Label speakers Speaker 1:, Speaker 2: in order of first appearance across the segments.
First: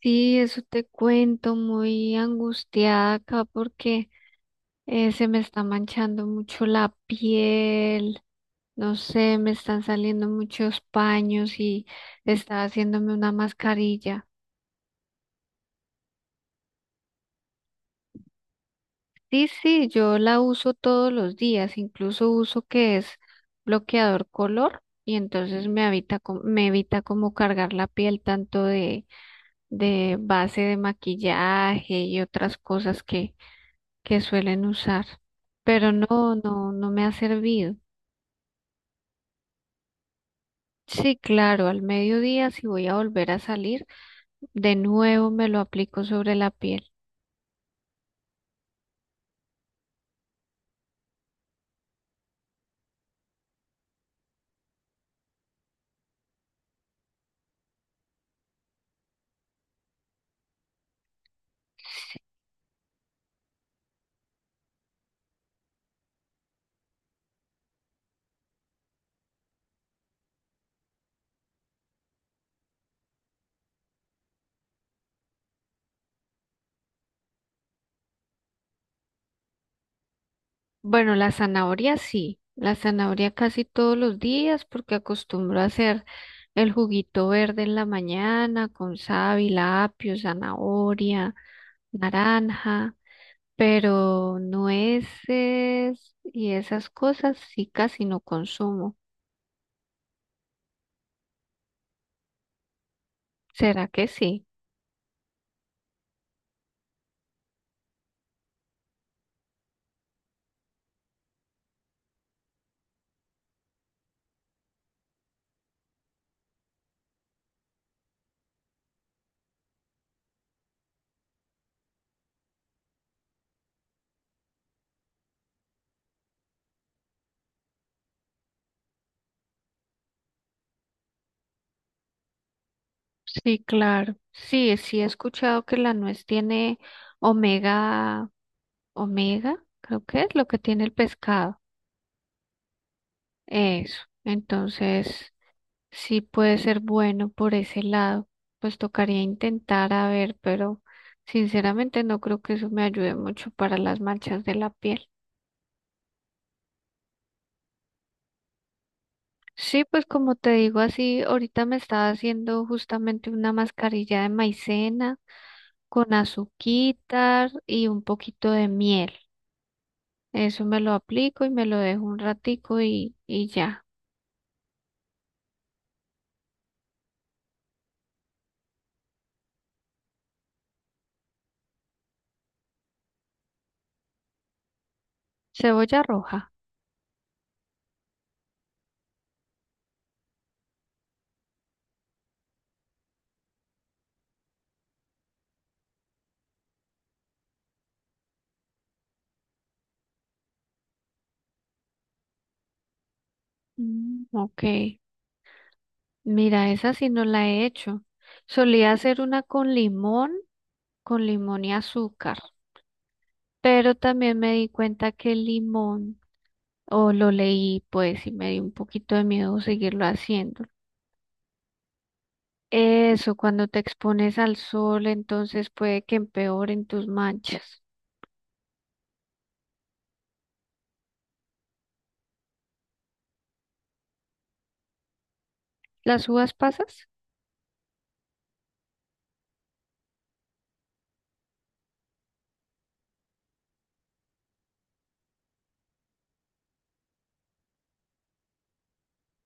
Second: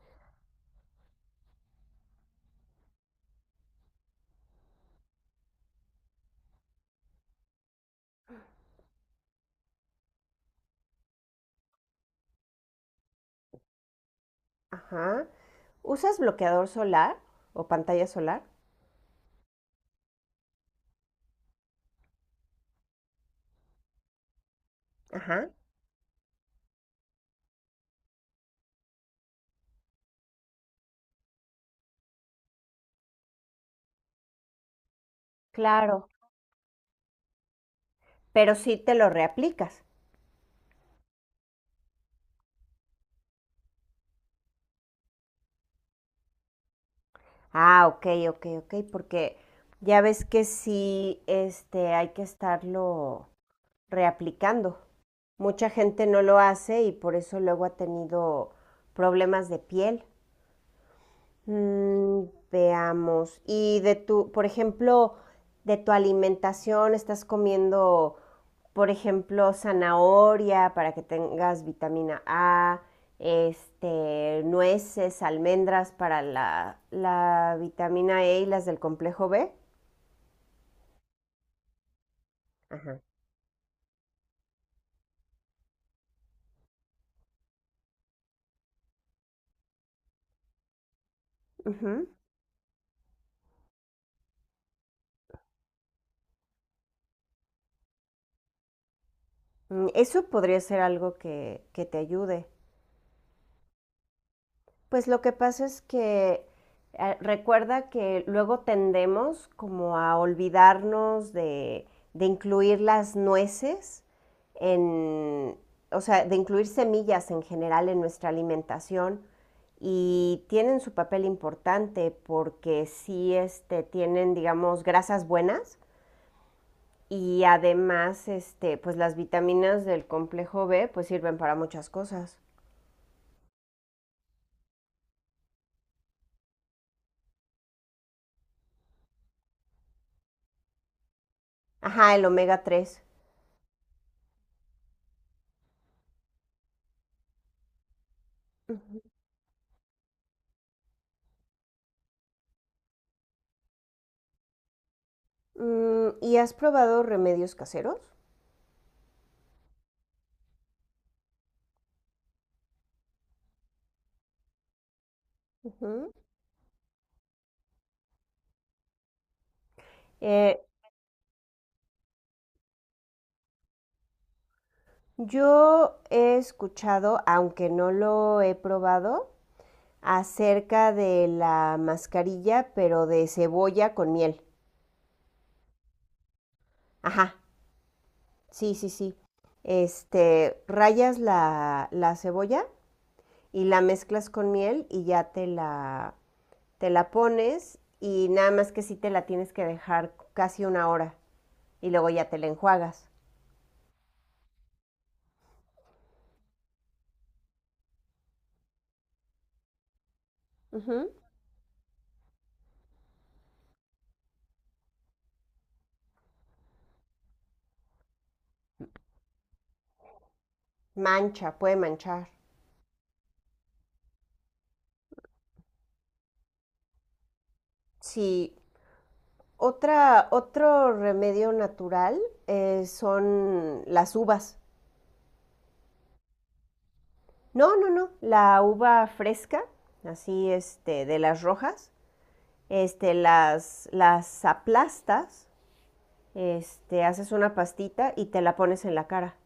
Speaker 1: Sí, eso te cuento, muy angustiada acá porque se me está manchando mucho la piel, no sé, me están saliendo muchos paños y está haciéndome una mascarilla.
Speaker 2: Ajá. ¿Usas bloqueador solar o pantalla solar?
Speaker 1: Sí, sí, yo la uso todos los días, incluso uso que es bloqueador color y
Speaker 2: Ajá.
Speaker 1: entonces me evita, me evita como cargar la piel tanto de base de maquillaje y otras cosas que suelen usar, pero
Speaker 2: Claro.
Speaker 1: no, no, no me ha servido.
Speaker 2: Pero sí te lo reaplicas.
Speaker 1: Sí, claro, al mediodía si voy a volver a salir, de nuevo me lo aplico sobre la piel.
Speaker 2: Ah, ok, ok, ok, porque ya ves que sí, hay que estarlo reaplicando. Mucha gente no lo hace y por eso luego ha tenido problemas de piel. Mm, veamos. Y de tu, por ejemplo, de tu alimentación, ¿estás comiendo, por ejemplo, zanahoria para que tengas vitamina A, nueces, almendras para la vitamina E y las del complejo B?
Speaker 1: Bueno, la zanahoria sí, la zanahoria casi todos los días porque acostumbro a hacer el juguito verde en la mañana con sábila, apio, zanahoria,
Speaker 2: Ujú.
Speaker 1: naranja, pero nueces y esas cosas sí casi no consumo.
Speaker 2: Mm, eso podría ser algo que te ayude.
Speaker 1: ¿Será que sí?
Speaker 2: Pues lo que pasa es que recuerda que luego tendemos como a olvidarnos de incluir las nueces en, o sea, de incluir semillas en general en nuestra alimentación y tienen su papel importante porque sí tienen, digamos, grasas buenas y además, este, pues las vitaminas del complejo B pues sirven para muchas cosas.
Speaker 1: Sí, claro. Sí, sí he escuchado que la nuez tiene omega, omega, creo que es lo que tiene el pescado.
Speaker 2: Ajá, el omega 3.
Speaker 1: Eso. Entonces, sí puede ser bueno por ese lado. Pues tocaría intentar a ver, pero sinceramente no creo que eso me ayude mucho para las manchas de la piel.
Speaker 2: Mm, ¿y has probado remedios caseros?
Speaker 1: Sí, pues como te digo así, ahorita me estaba haciendo justamente una mascarilla de maicena
Speaker 2: Ujú.
Speaker 1: con azuquitar y un poquito de miel.
Speaker 2: Eh,
Speaker 1: Eso me lo aplico y me lo dejo un ratico y ya.
Speaker 2: yo he escuchado, aunque no lo he probado, acerca de la mascarilla, pero de cebolla con miel.
Speaker 1: Cebolla roja.
Speaker 2: Ajá, sí, sí, sí. Este, rayas la cebolla y la mezclas con miel y ya te la pones y nada más que sí te la tienes que dejar casi una hora y luego ya te la enjuagas.
Speaker 1: Mm, ok. Mira, esa sí no la he hecho. Solía hacer una
Speaker 2: Ujú.
Speaker 1: con limón y azúcar. Pero también me di cuenta que el limón, o lo leí pues y me dio un poquito de miedo seguirlo haciendo.
Speaker 2: Mancha, puede manchar.
Speaker 1: Eso, cuando te expones al sol, entonces puede que empeoren tus manchas.
Speaker 2: Sí. Otro remedio natural son las uvas.
Speaker 1: ¿Las uvas pasas?
Speaker 2: No, no, no. La uva fresca, así este, de las rojas, este, las aplastas, este, haces una pastita y te la pones en la cara.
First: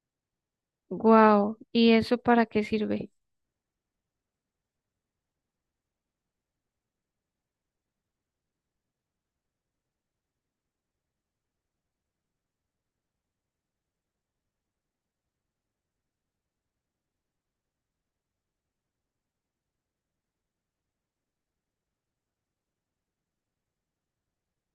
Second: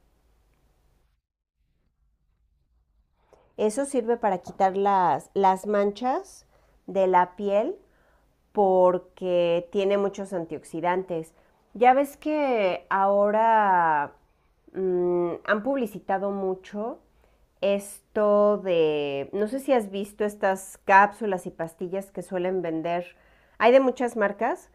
Speaker 1: Guau. ¿Y eso para qué sirve?
Speaker 2: Eso sirve para quitar las manchas de la piel porque tiene muchos antioxidantes. Ya ves que ahora han publicitado mucho esto de, no sé si has visto estas cápsulas y pastillas que suelen vender. Hay de muchas marcas,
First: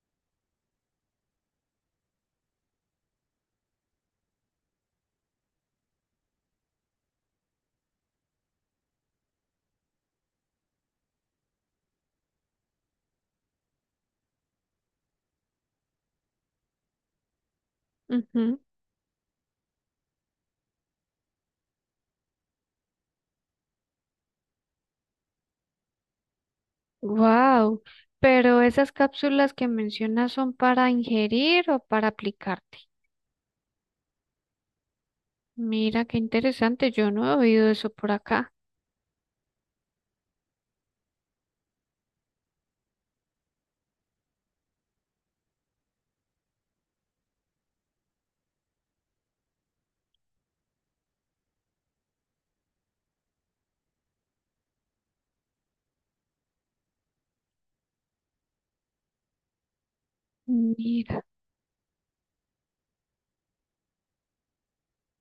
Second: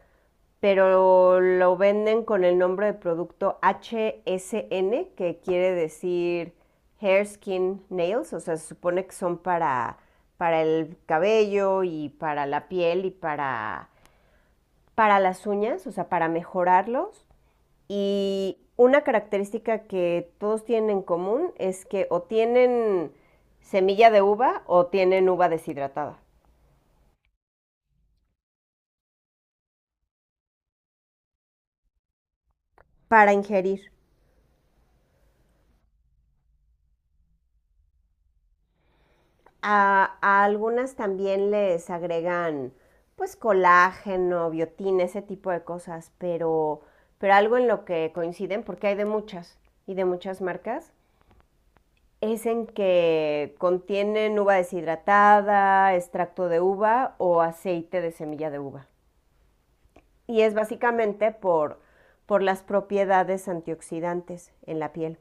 Speaker 2: pero lo venden con el nombre de producto HSN, que quiere decir Hair, Skin, Nails, o sea, se supone que son para el cabello y para la piel y para las uñas, o sea, para mejorarlos. Y
Speaker 1: Ujú.
Speaker 2: una característica que todos tienen en común es que o tienen semilla de uva o tienen uva deshidratada
Speaker 1: Wow, pero esas cápsulas que mencionas son para ingerir o para aplicarte.
Speaker 2: para ingerir.
Speaker 1: Mira, qué interesante, yo no he oído eso por acá.
Speaker 2: A algunas también les agregan pues colágeno, biotina, ese tipo de cosas, pero algo en lo que coinciden, porque hay de muchas y de muchas marcas, es en que contienen uva deshidratada, extracto de uva o aceite de semilla de uva. Y es
Speaker 1: Mira,
Speaker 2: básicamente por las propiedades antioxidantes en la piel.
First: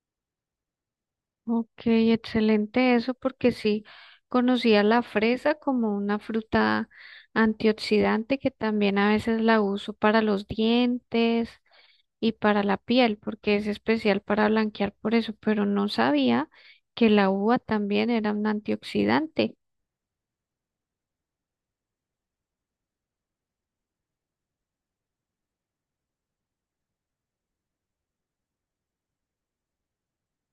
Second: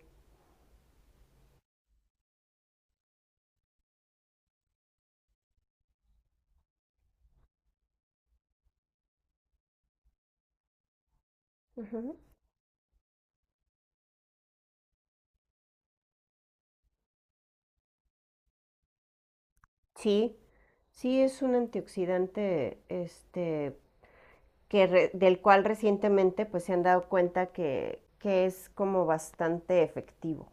Speaker 1: ok, excelente eso porque sí conocía la fresa como una fruta antioxidante que también a veces la uso para los dientes
Speaker 2: Ujú.
Speaker 1: y para la piel porque es especial para blanquear por eso, pero no sabía que la uva también era un antioxidante.
Speaker 2: Sí, sí es un antioxidante del cual recientemente pues, se han dado cuenta que es como bastante efectivo.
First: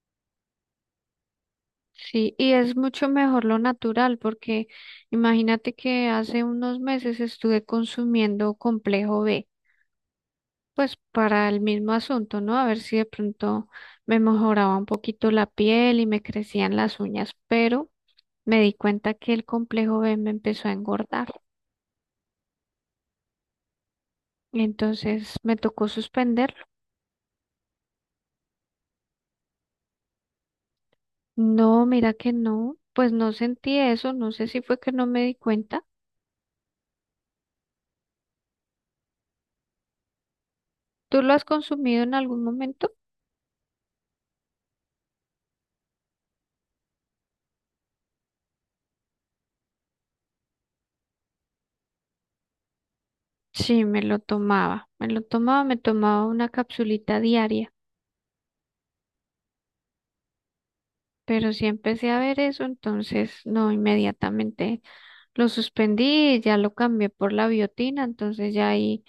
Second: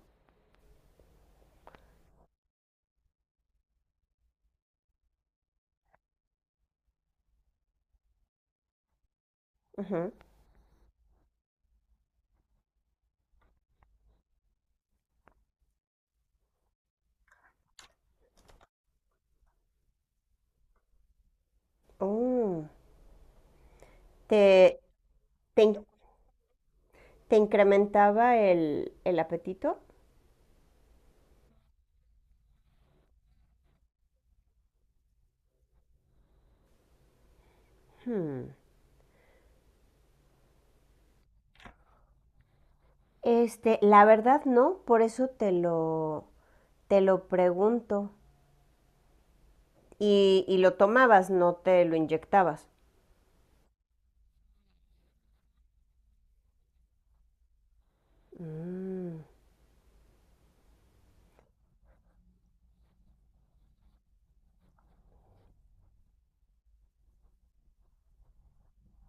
Speaker 1: Sí, y es mucho mejor lo natural, porque imagínate que hace unos meses estuve consumiendo complejo B,
Speaker 2: Ujú.
Speaker 1: pues para el mismo asunto, ¿no? A ver si de pronto me mejoraba un poquito la piel y me crecían las uñas, pero me di cuenta que el complejo B me empezó a engordar,
Speaker 2: Oh, ¿Te,
Speaker 1: entonces me
Speaker 2: te in-
Speaker 1: tocó suspenderlo.
Speaker 2: ¿te incrementaba el apetito?
Speaker 1: No, mira que no, pues no sentí eso, no sé si fue que no me di cuenta.
Speaker 2: Hmm.
Speaker 1: ¿Tú lo has consumido en algún momento?
Speaker 2: Este, la verdad no, por eso te lo pregunto. Y lo tomabas, no te lo inyectabas.
Speaker 1: Sí, me lo tomaba, me lo tomaba, me tomaba una capsulita diaria,
Speaker 2: Mm.
Speaker 1: pero sí empecé a ver eso, entonces no, inmediatamente lo suspendí y ya lo cambié por la biotina, entonces ya ahí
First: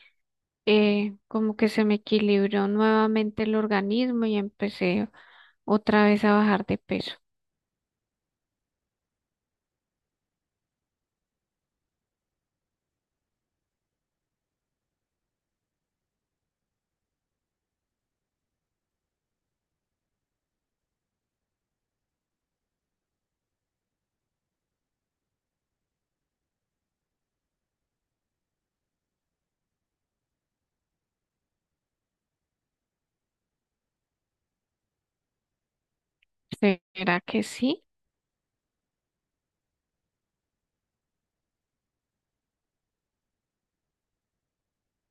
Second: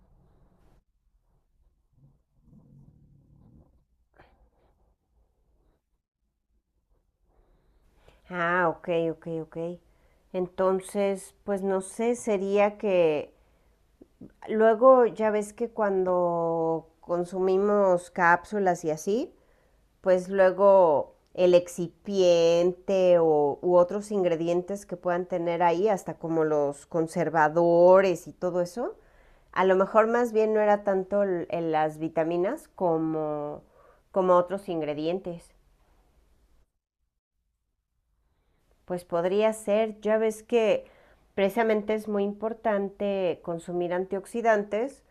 Speaker 1: como que se me equilibró nuevamente el organismo y empecé otra vez a bajar de peso.
Speaker 2: Ah, ok, ok, ok. Entonces, pues no sé, sería que luego ya ves que cuando consumimos cápsulas y así, pues luego el excipiente o, u otros ingredientes que puedan tener ahí, hasta como los conservadores y todo eso, a lo mejor más bien no era tanto en las vitaminas como, como otros ingredientes.
Speaker 1: ¿Será que sí?
Speaker 2: Pues podría ser, ya ves que precisamente es muy importante consumir antioxidantes,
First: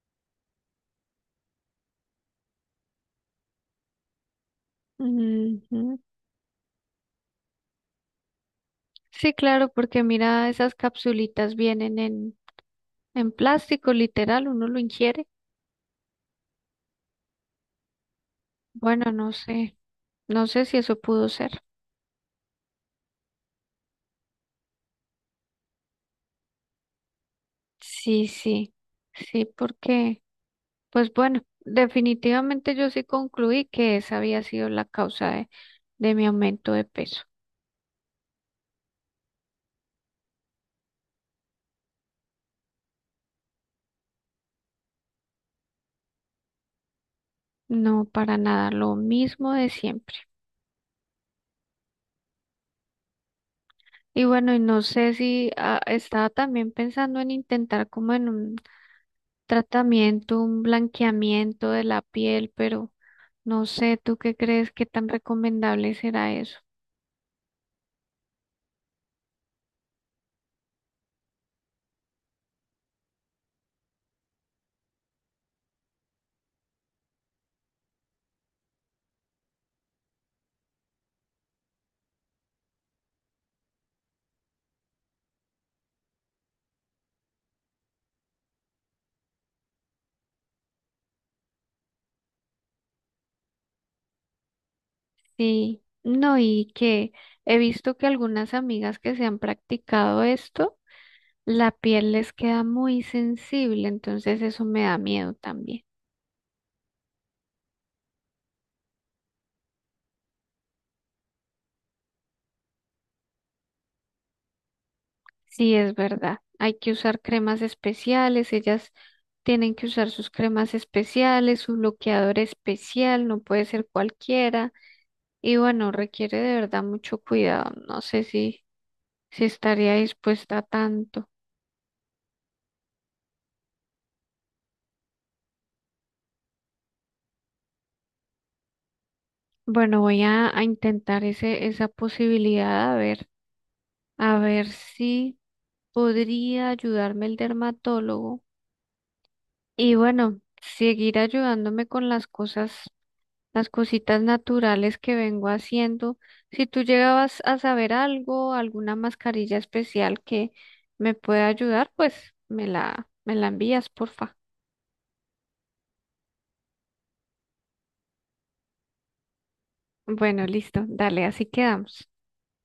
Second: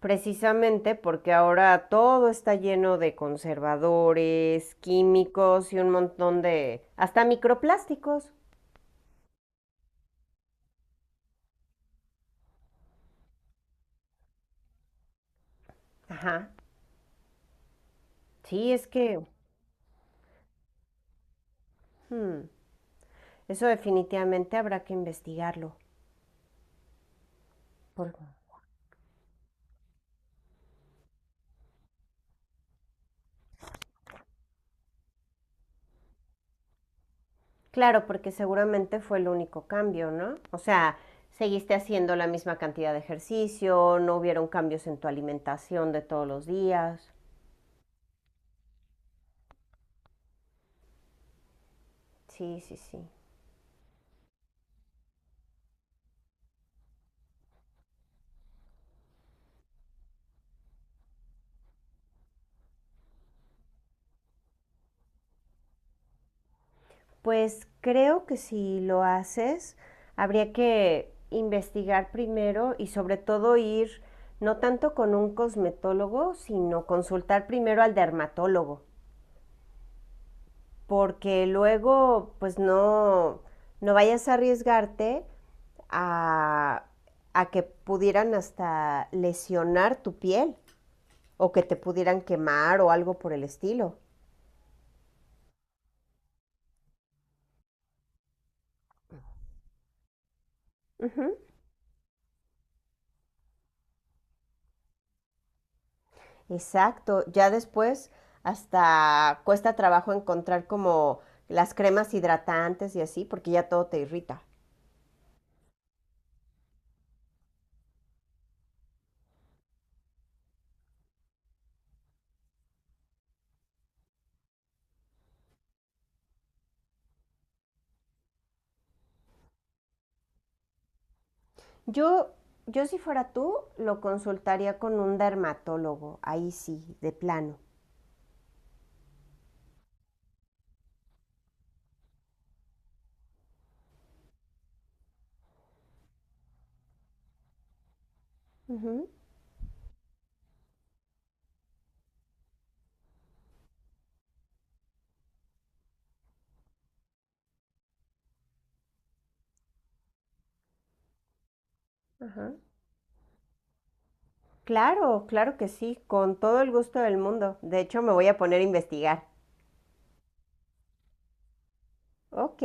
Speaker 2: precisamente porque ahora todo está lleno de conservadores, químicos y un
Speaker 1: Ujú.
Speaker 2: montón de hasta microplásticos.
Speaker 1: Sí, claro, porque mira, esas capsulitas vienen en plástico, literal, uno lo ingiere.
Speaker 2: Ajá. Sí, es
Speaker 1: Bueno,
Speaker 2: que
Speaker 1: no sé. No sé si eso pudo ser.
Speaker 2: hmm, eso definitivamente habrá que investigarlo. Por-
Speaker 1: Sí, sí, sí, porque, pues bueno, definitivamente yo sí concluí que esa había sido la causa de mi aumento de peso.
Speaker 2: Claro, porque seguramente fue el único cambio, ¿no? O sea, seguiste haciendo la misma cantidad de ejercicio, no hubieron cambios en tu alimentación de todos los días.
Speaker 1: No, para nada, lo mismo de siempre.
Speaker 2: Sí, sí, sí.
Speaker 1: Y bueno, y no sé si estaba también pensando en intentar como en un tratamiento, un blanqueamiento de la piel, pero no sé, ¿tú qué crees que tan recomendable será eso?
Speaker 2: Pues creo que si lo haces, habría que investigar primero y sobre todo ir no tanto con un cosmetólogo, sino consultar primero al dermatólogo, porque luego pues no, no vayas a arriesgarte a, a que pudieran hasta lesionar tu piel o que te pudieran quemar o algo por el estilo.
Speaker 1: Sí, no, y que he visto que algunas amigas que se han practicado esto,
Speaker 2: Ujú.
Speaker 1: la piel les queda muy sensible, entonces eso me da miedo también.
Speaker 2: Exacto, ya después hasta cuesta trabajo encontrar como las cremas hidratantes y así, porque ya todo te irrita.
Speaker 1: Sí, es verdad. Hay que usar cremas especiales, ellas tienen que usar sus cremas especiales, su bloqueador especial, no puede ser cualquiera. Y bueno, requiere de verdad mucho cuidado. No sé si, si estaría dispuesta a tanto.
Speaker 2: Yo, yo si fuera tú, lo consultaría con un dermatólogo, ahí sí, de plano.
Speaker 1: Bueno, voy a intentar ese, esa posibilidad a ver. A ver si podría ayudarme el dermatólogo.
Speaker 2: Ujú.
Speaker 1: Y bueno, seguir ayudándome con las cosas, las cositas naturales que vengo haciendo. Si tú llegabas a saber algo, alguna mascarilla especial que me pueda ayudar, pues
Speaker 2: Ajá.
Speaker 1: me la envías, porfa.
Speaker 2: Claro, claro que sí, con todo el gusto del mundo. De hecho, me voy a poner a investigar.
Speaker 1: Bueno, listo, dale, así quedamos.
Speaker 2: Ok,